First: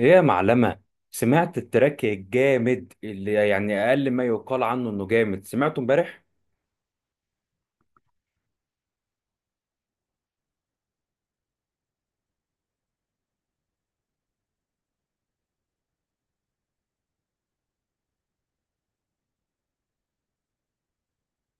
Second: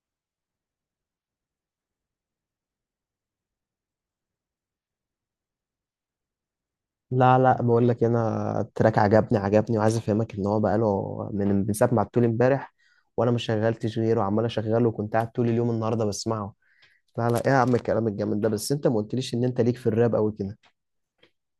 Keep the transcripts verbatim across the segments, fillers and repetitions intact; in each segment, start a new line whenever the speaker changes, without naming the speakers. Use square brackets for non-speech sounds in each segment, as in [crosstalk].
ايه يا معلمة؟ سمعت التراك الجامد اللي يعني اقل ما يقال عنه انه جامد، سمعته امبارح.
لا لا، بقول لك إيه، انا التراك عجبني عجبني وعايز افهمك ان هو بقاله من من ساعه ما عدتولي امبارح، وانا ما شغلتش غيره وعمال اشغله، وكنت قاعد طول اليوم النهارده بسمعه. لا لا، ايه يا عم الكلام الجامد ده؟ بس انت ما قلتليش ان انت ليك في الراب قوي كده.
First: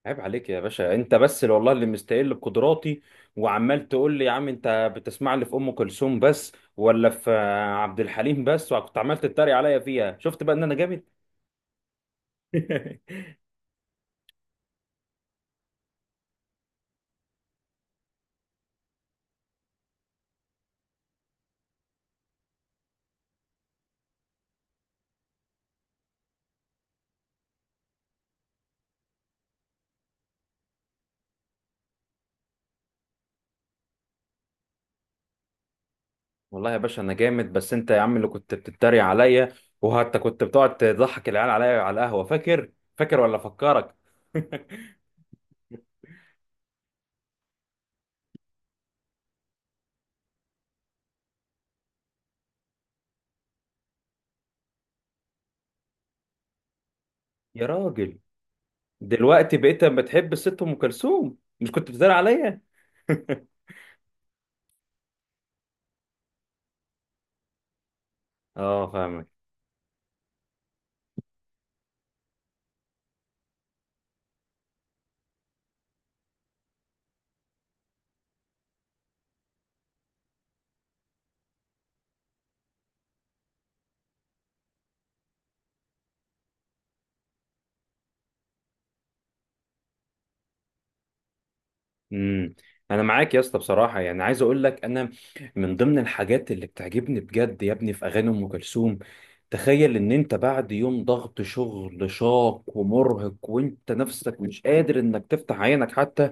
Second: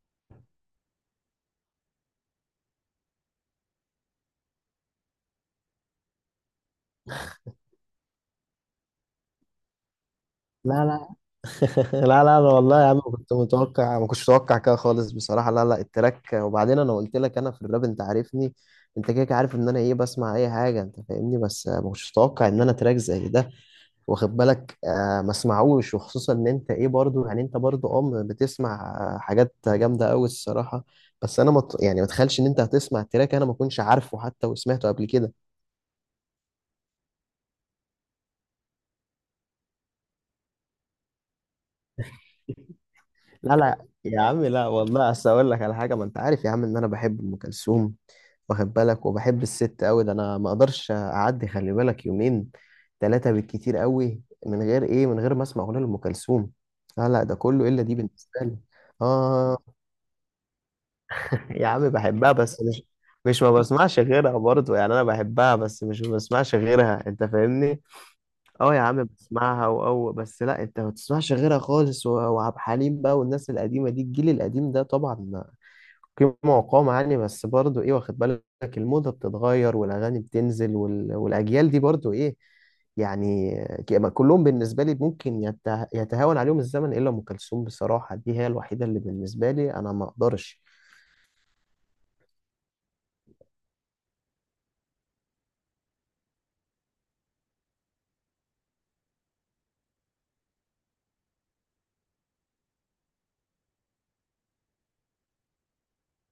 عيب عليك يا باشا، انت بس اللي والله اللي مستقل بقدراتي، وعمال تقول لي يا عم انت بتسمع لي في ام كلثوم بس ولا في آه، عبد الحليم بس، وكنت عمال تتريق عليا فيها. شفت بقى ان
لا
انا جامد.
لا. [laughs] لا لا لا والله يا عم كنت
[laughs]
متوقع، ما كنتش متوقع كده خالص بصراحه. لا لا التراك، وبعدين انا قلت لك انا في الراب انت عارفني. انت كده كده عارف ان انا ايه، بسمع اي حاجه انت فاهمني، بس ما كنتش متوقع ان انا تراك زي ده. واخد بالك؟ آه ما اسمعوش. وخصوصا ان انت ايه برضو، يعني انت برضو ام بتسمع آه، حاجات جامده قوي الصراحه. بس انا مت يعني، ما تخيلش ان انت هتسمع تراك انا ما كنتش عارفه حتى، وسمعته قبل كده.
والله يا باشا انا جامد، بس انت يا عم اللي كنت بتتريق عليا، وحتى كنت بتقعد تضحك العيال عليا على القهوة. فاكر فاكر ولا
لا لا
فكرك؟
يا عم، لا
[laughs]
والله اصل اقول لك على حاجه، ما انت عارف يا عم ان انا بحب ام كلثوم. واخد بالك؟ وبحب الست قوي ده، انا ما اقدرش اعدي، خلي بالك، يومين ثلاثه بالكتير قوي من غير ايه، من غير ما اسمع اغنيه لام كلثوم. لا لا، ده
يا
كله الا دي
راجل،
بالنسبه لي.
دلوقتي
آه
بقيت بتحب الست ام كلثوم؟
يا
مش
عم
كنت بتدار
بحبها،
عليا؟
بس مش، مش ما
[laughs]
بسمعش غيرها برضه، يعني انا بحبها بس مش ما بسمعش غيرها انت فاهمني. اه يا
اه
عم
فاهمك.
بسمعها، واو، بس لا انت ما بتسمعش غيرها خالص. و- وعبد الحليم بقى والناس القديمه دي، الجيل القديم ده طبعا قيمه وقامه يعني، بس برضه ايه، واخد بالك؟ الموضه بتتغير والاغاني بتنزل، وال... والاجيال دي برضه ايه يعني، ك- كلهم بالنسبه لي ممكن يته... يتهاون عليهم الزمن، الا ام كلثوم بصراحه، دي هي الوحيده اللي بالنسبه لي انا ما اقدرش.
امم انا معاك يا اسطى بصراحه، يعني عايز اقول لك انا من ضمن الحاجات اللي بتعجبني بجد يا ابني في اغاني ام كلثوم، تخيل ان انت بعد يوم ضغط شغل شاق ومرهق وانت نفسك مش قادر انك تفتح عينك حتى،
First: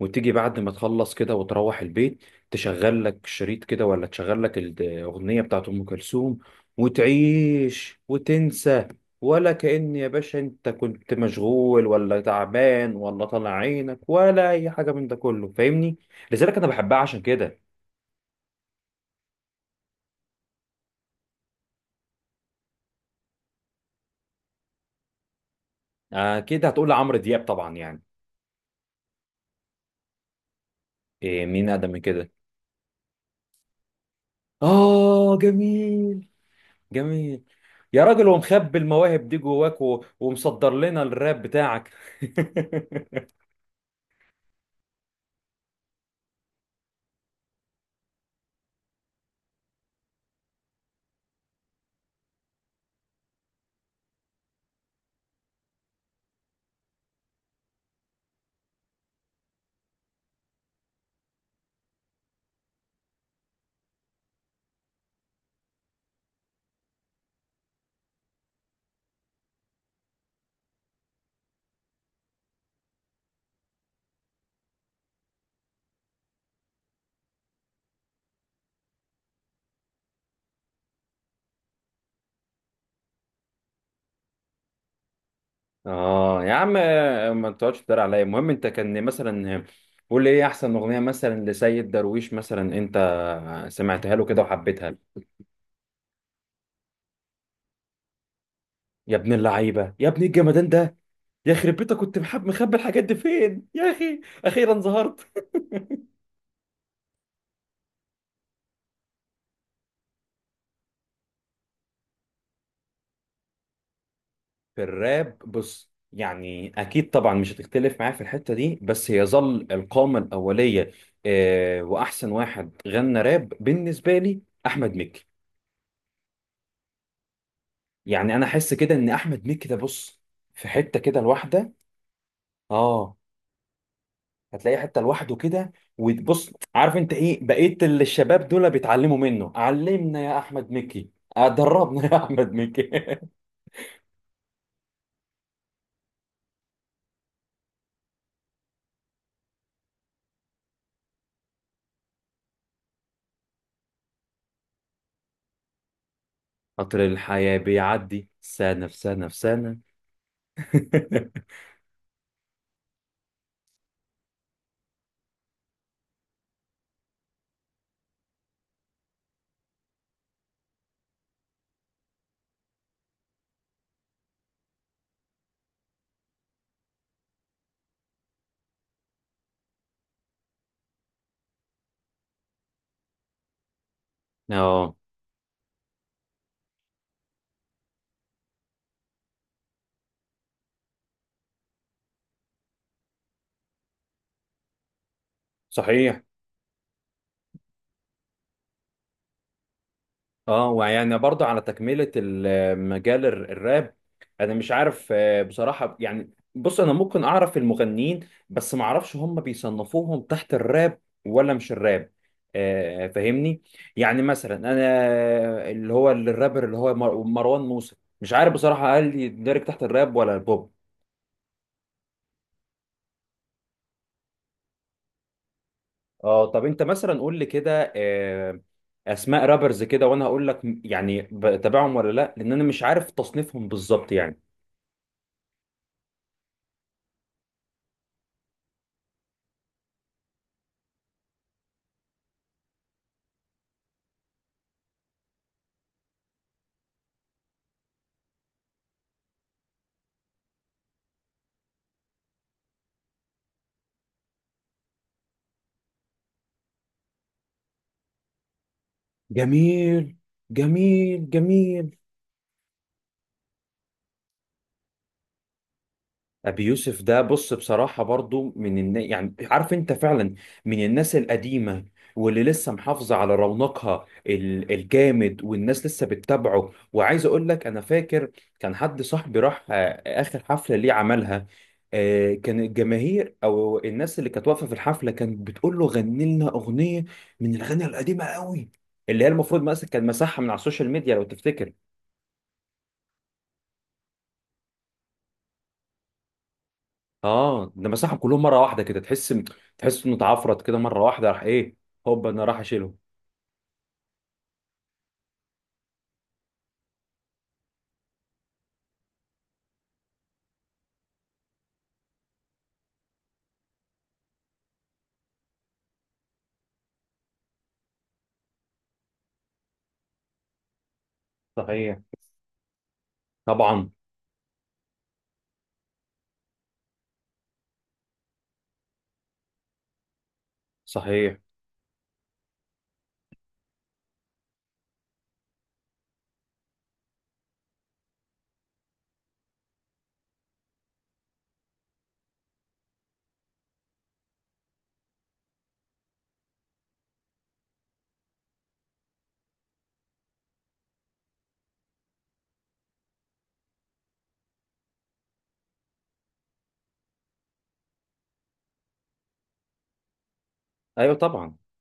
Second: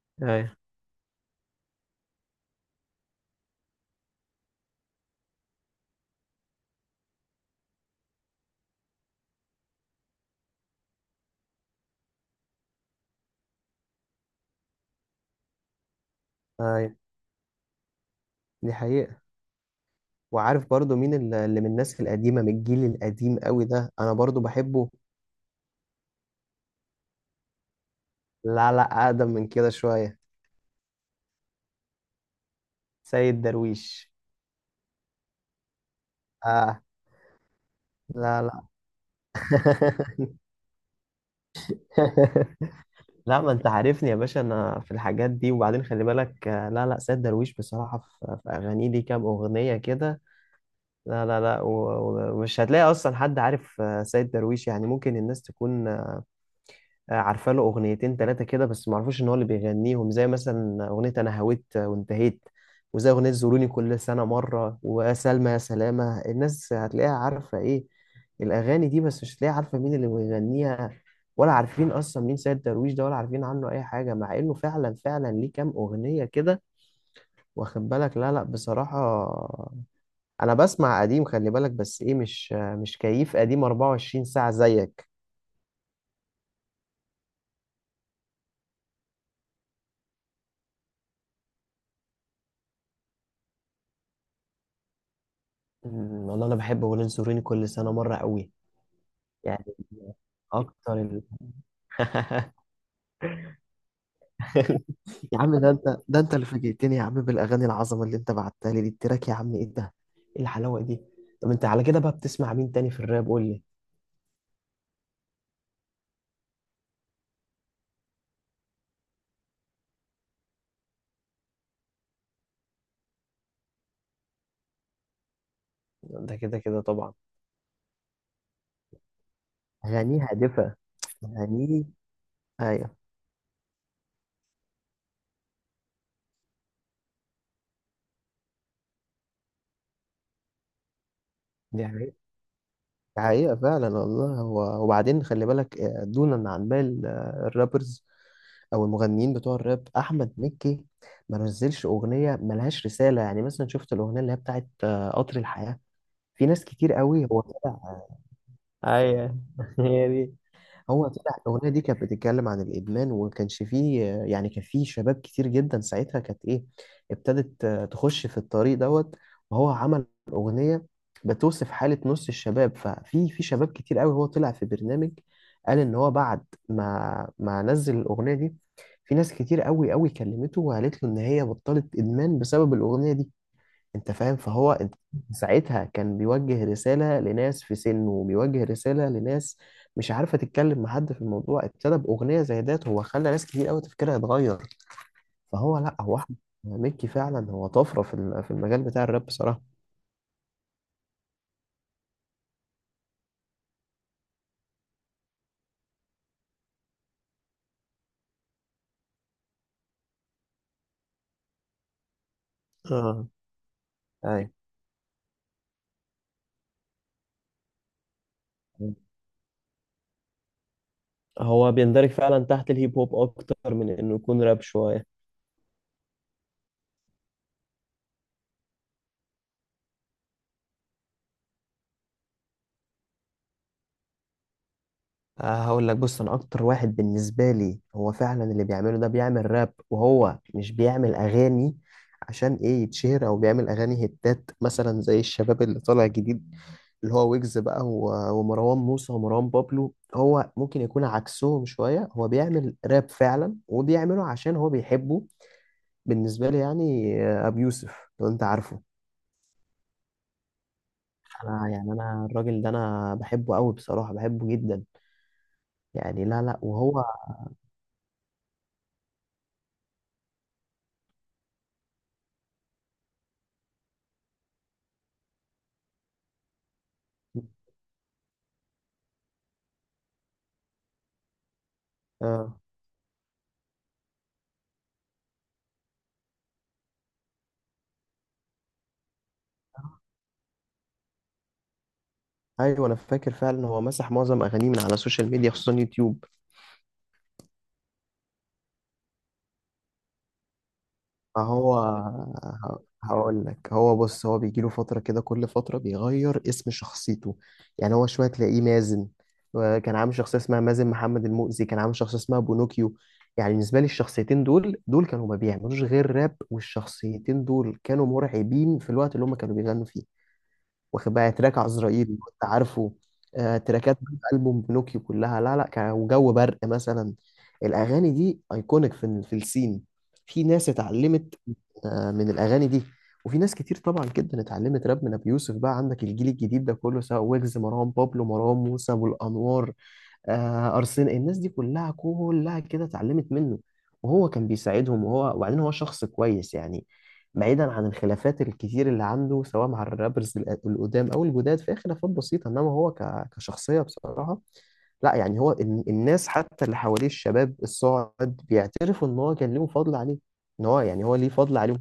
وتيجي بعد ما تخلص كده وتروح البيت تشغل لك شريط كده ولا تشغل لك الأغنية بتاعت أم كلثوم، وتعيش وتنسى، ولا كأن يا باشا أنت كنت مشغول ولا تعبان ولا طالع عينك ولا أي حاجة من ده كله. فاهمني؟ لذلك أنا
ايوه،
بحبها عشان كده.
دي حقيقة. وعارف برضو مين ال- اللي من الناس القديمة، من الجيل القديم قوي ده أنا برضو بحبه؟
أكيد هتقول لعمرو دياب طبعا، يعني.
لا لا، أقدم من كده شوية.
إيه، مين أقدم من كده؟
سيد درويش.
آه جميل،
آه.
جميل. يا راجل،
لا لا.
ومخبي المواهب دي
[laughs]
جواك و- ومصدر لنا الراب بتاعك؟ [laughs]
لا ما أنت عارفني يا باشا أنا في الحاجات دي، وبعدين خلي بالك. آه، لا لا، سيد درويش بصراحة في في أغانيه، ليه كام أغنية كده. لا لا لا. و- و- ومش هتلاقي أصلا حد عارف آه، سيد درويش. يعني ممكن الناس تكون آه، عارفه له اغنيتين ثلاثه كده، بس ما اعرفوش ان هو اللي بيغنيهم. زي مثلا اغنيه انا هويت وانتهيت، وزي اغنيه زوروني كل سنه مره، وسلمى يا سلامه. الناس هتلاقيها عارفه ايه، الاغاني دي، بس مش هتلاقيها عارفه مين اللي بيغنيها، ولا عارفين اصلا مين سيد درويش ده، ولا عارفين عنه اي حاجه، مع انه فعلا فعلا ليه كام اغنيه كده. واخد بالك؟ لا لا بصراحه انا بسمع قديم خلي بالك، بس ايه، مش، مش كيف قديم أربعة وعشرين ساعه زيك.
اه يا عم، ما تقعدش تدار عليا. المهم، انت كان مثلا قول لي ايه احسن اغنيه مثلا لسيد درويش مثلا انت سمعتها له كده وحبيتها.
أمم، والله انا بحب اغنيه زوروني كل سنه مره قوي.
يا ابن
يعني
اللعيبه، يا ابن الجمدان
اكتر
ده.
ال...
يا خرب بيتك، كنت محب
[laughs]
مخبي الحاجات دي فين يا اخي؟ اخيرا ظهرت.
يا عم ده انت، ده انت اللي فاجئتني يا عم بالاغاني العظمه اللي انت بعتها لي دي، التراك يا عم ايه ده؟ ايه الحلاوه دي؟ طب انت على كده بقى بتسمع مين تاني في الراب؟ قول لي.
في الراب، بص، يعني اكيد طبعا مش هتختلف معايا في الحته دي، بس يظل القامه الاوليه، آه، واحسن واحد غنى راب بالنسبه لي احمد مكي.
ده كده كده طبعا.
يعني انا احس كده ان احمد مكي ده، بص،
اغانيه
في
هادفه.
حته كده لوحده.
اغانيه. ايوه.
اه، هتلاقيه حته لوحده كده، وتبص عارف انت ايه بقيت اللي الشباب دول بيتعلموا منه. علمنا يا احمد مكي، آه،
دي
دربنا
حقيقة،
يا احمد مكي. [laughs]
دي حقيقة فعلا والله. هو وبعدين خلي بالك آه، دونا عن باقي ال- آه، الرابرز او المغنيين بتوع الراب، احمد مكي ما نزلش اغنيه ملهاش رساله. يعني مثلا شفت الاغنيه اللي هي بتاعت آه، قطر الحياه؟ في ناس كتير
قطر
قوي هو
الحياه
طلع.
بيعدي سنه في سنه في
ايوه
سنه.
[laughs] هي دي. هو طلع الاغنيه دي، كانت بتتكلم عن الادمان، وما كانش فيه يعني، كان فيه شباب كتير جدا ساعتها كانت ايه، ابتدت تخش في الطريق دوت. وهو عمل اغنيه بتوصف حاله نص الشباب، ففي في شباب كتير قوي هو طلع في برنامج، قال ان هو بعد ما ما نزل الاغنيه دي، في ناس كتير قوي قوي كلمته وقالت له ان هي بطلت ادمان بسبب الاغنيه دي، انت فاهم؟
[laughs]
فهو
اه
انت، ساعتها كان بيوجه رسالة لناس في سنه، وبيوجه رسالة لناس مش عارفة تتكلم مع حد في الموضوع، ابتدى بأغنية زي ديت، هو خلى ناس كتير قوي تفكيرها يتغير. فهو لا، هو
صحيح.
احمد مكي فعلا هو طفرة في ال- في المجال بتاع الراب بصراحة.
اه، ويعني برضه على تكملة المجال الر- الراب، انا مش عارف آه، بصراحة، يعني بص، انا ممكن اعرف المغنيين، بس ما اعرفش هم بيصنفوهم تحت الراب ولا مش الراب، آه،
اه.
فاهمني؟ يعني
ايوه،
مثلا انا اللي هو الرابر اللي هو مر- مروان موسى، مش عارف بصراحة هل يندرج تحت الراب ولا البوب.
هو بيندرج فعلا تحت الهيب هوب اكتر من انه يكون راب شوية.
اه، طب انت مثلا قول لي كده آه، اسماء رابرز كده، وانا هقول لك يعني بتابعهم ولا لا، لان انا مش عارف تصنيفهم بالظبط يعني.
آه، هقول لك بص، انا اكتر واحد بالنسبه لي هو فعلا اللي بيعمله ده، بيعمل راب وهو مش بيعمل اغاني عشان ايه، يتشهر، او بيعمل اغاني هتات مثلا زي الشباب اللي طالع جديد، اللي هو ويجز بقى و- ومروان موسى ومروان بابلو. هو ممكن يكون عكسهم شويه، هو بيعمل راب فعلا وبيعمله عشان هو بيحبه، بالنسبه لي يعني. آه، ابو يوسف لو انت عارفه،
جميل، جميل
انا
جميل.
يعني، انا الراجل ده انا بحبه قوي بصراحه، بحبه جدا يعني. لا لا.
ابي يوسف
وهو،
ده، بص، بصراحه برضو من النا... يعني عارف انت فعلا من الناس القديمه، واللي لسه محافظه على رونقها ال... الجامد، والناس لسه بتتابعه. وعايز اقول لك انا فاكر كان حد صاحبي راح آه، اخر حفله ليه عملها. آه،
آه
كان الجماهير او الناس اللي كانت واقفه في الحفله كانت بتقول له غني لنا اغنيه من الاغاني القديمه قوي، اللي هي المفروض مثلا كان مسحها من على السوشيال ميديا لو تفتكر.
ايوه، انا فاكر فعلا هو مسح معظم اغانيه من على السوشيال ميديا، خصوصا يوتيوب.
اه، ده مسحهم كلهم مره واحده كده. تحس تحس انه اتعفرت كده مره واحده. راح
فهو
ايه، هوب، انا راح
ه-
اشيله.
هقول لك، هو بص، هو بيجي له فتره كده كل فتره بيغير اسم شخصيته. يعني هو شويه تلاقيه مازن، كان عامل شخصيه اسمها مازن محمد المؤذي، كان عامل شخصيه اسمها بونوكيو. يعني بالنسبه لي الشخصيتين دول دول كانوا ما بيعملوش غير راب، والشخصيتين دول كانوا مرعبين في الوقت اللي هم كانوا بيغنوا فيه. واخد بقى تراك
صحيح.
عزرائيل كنت عارفه؟ آه،
طبعا.
تراكات ألبوم بنوكيو كلها، لا لا كان وجو برق مثلا. الأغاني دي أيكونيك في ال- في السين. في ناس اتعلمت
صحيح.
آه، من الأغاني دي، وفي ناس كتير طبعا جدا اتعلمت راب من أبي يوسف. بقى عندك الجيل الجديد ده كله سواء ويجز، مروان بابلو، مروان موسى، أبو الأنوار، آه ارسنال، الناس دي كلها كلها كده اتعلمت منه، وهو كان بيساعدهم. وهو وبعدين هو شخص كويس يعني، بعيدا عن الخلافات الكتير اللي عنده سواء مع الرابرز ال- القدام او الجداد، فهي خلافات بسيطه، انما هو ك- كشخصيه بصراحه لا، يعني هو ال- الناس حتى اللي حواليه الشباب الصاعد بيعترفوا ان هو كان ليهم فضل عليه، ان هو يعني
ايوه
هو ليه
طبعا.
فضل عليهم.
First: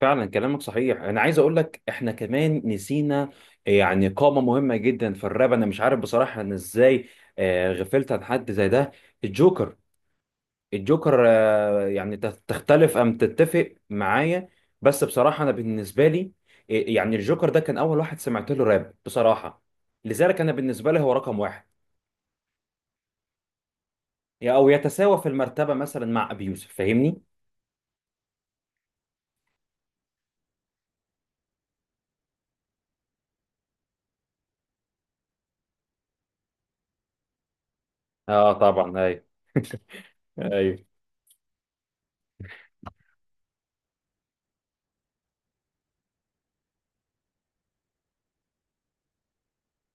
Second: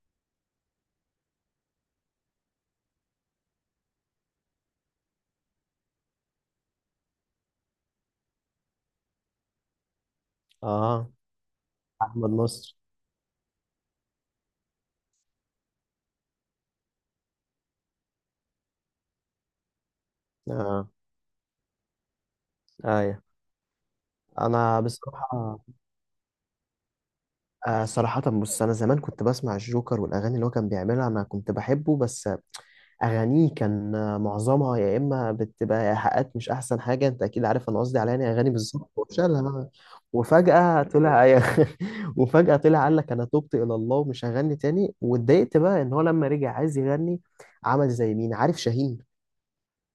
فعلا كلامك صحيح. انا عايز اقول لك احنا كمان نسينا يعني قامه مهمه جدا في الراب، انا مش عارف بصراحه انا ازاي آه، غفلت عن حد زي ده. الجوكر،
اه،
الجوكر، آه، يعني
احمد
تخ-
نصر.
تختلف أم تتفق معايا؟ بس بصراحة، أنا بالنسبة لي، إيه، يعني الجوكر ده كان أول واحد سمعت له راب، بصراحة، لذلك أنا
اه
بالنسبة لي هو رقم واحد،
ايوه
يا- أو
انا
يتساوى في
بصراحه.
المرتبة مثلا مع أبي يوسف. فاهمني؟
آه صراحة بص، أنا زمان كنت بسمع الجوكر والأغاني اللي هو كان بيعملها أنا كنت بحبه، بس أغانيه كان آه، معظمها يا إما بتبقى إيحاءات، مش أحسن حاجة، أنت أكيد عارف أنا قصدي على يعني أغاني
آه
بالظبط
طبعا، أيوه.
وشالها.
[laughs]
وفجأة
أيوه.
طلع [laughs] وفجأة طلع، قال لك أنا تبت إلى الله ومش هغني تاني، واتضايقت بقى إن هو لما رجع عايز يغني، عمل زي مين عارف؟ شاهين.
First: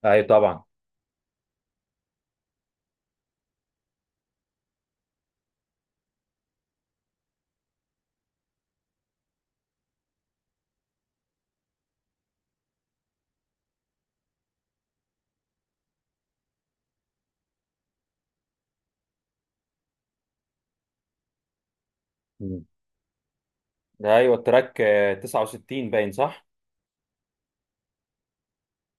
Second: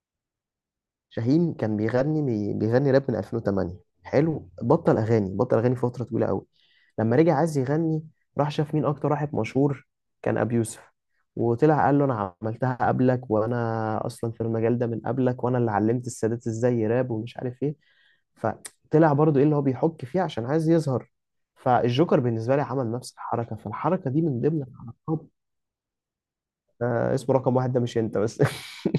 أيوه طبعا.
شاهين كان بيغني بي- بيغني راب من ألفين وثمانية، حلو، بطل اغاني، بطل اغاني فتره طويله قوي، لما رجع عايز يغني راح شاف مين اكتر واحد مشهور، كان ابي يوسف، وطلع قال له انا عملتها قبلك، وانا اصلا في المجال ده من قبلك، وانا اللي علمت السادات ازاي يراب ومش عارف ايه. فطلع برضو ايه اللي هو بيحك فيه عشان عايز يظهر. فالجوكر بالنسبه لي
مم.
عمل نفس الحركه، فالحركه
ده
دي
أيوه
من ضمن
التراك آه،
الحركات.
تسعة وستين باين، صح؟
آه اسمه رقم واحد ده، مش انت بس. [laughs]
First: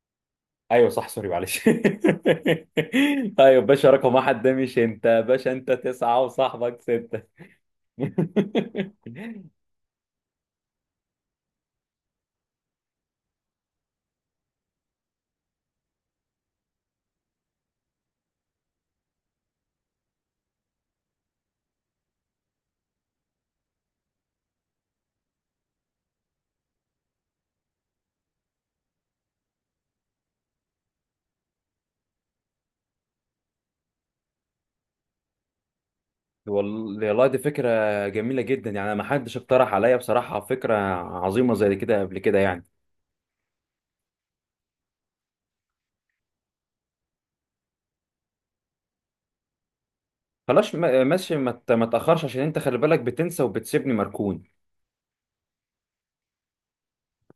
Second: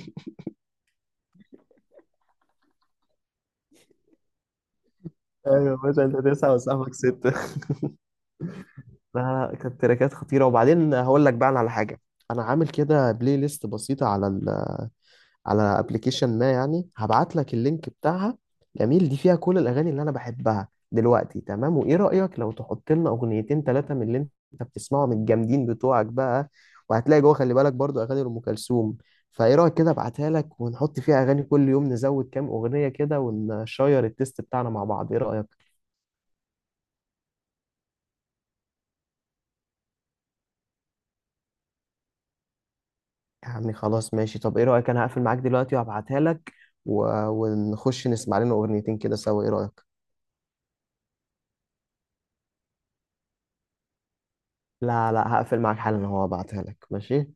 أيوه صح، سوري معلش. [laughs] أيوه باشا، رقم واحد ده مش أنت باشا، أنت
ايوه بس انت
تسعة
تسعة
وصاحبك
وصاحبك
ستة.
ستة. لا.
[laughs]
لا كانت تراكات خطيرة. وبعدين هقول لك بقى أنا على حاجة، أنا عامل كده بلاي ليست بسيطة على ال، على ابلكيشن ما، يعني هبعت لك اللينك بتاعها. جميل. دي فيها كل الأغاني اللي أنا بحبها دلوقتي، تمام؟ وإيه رأيك لو تحط لنا أغنيتين ثلاثة من اللي أنت بتسمعهم الجامدين بتوعك بقى؟ وهتلاقي جوه خلي بالك برضو أغاني لأم كلثوم. فإيه رأيك كده أبعتها لك، ونحط فيها أغاني كل يوم نزود كام أغنية كده، ونشير التيست بتاعنا مع بعض، إيه رأيك؟
وال- والله دي فكرة جميلة جدا، يعني ما حدش اقترح عليا بصراحة فكرة عظيمة زي كده قبل كده، يعني.
يا عمي خلاص ماشي، طب ايه رأيك انا هقفل معاك دلوقتي وهبعتها لك، و... ونخش نسمع لنا اغنيتين كده سوا، ايه رأيك؟
خلاص ما- ماشي، ما ت- ما تأخرش عشان انت خلي بالك بتنسى وبتسيبني مركون.
لا لا هقفل معاك حالا، هو هبعتها لك، ماشي؟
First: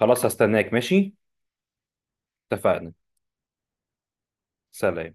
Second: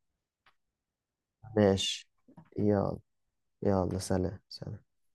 خلاص هستناك. ماشي،
ماشي.
اتفقنا.
يلا. يلا، سلام سلام.
سلام.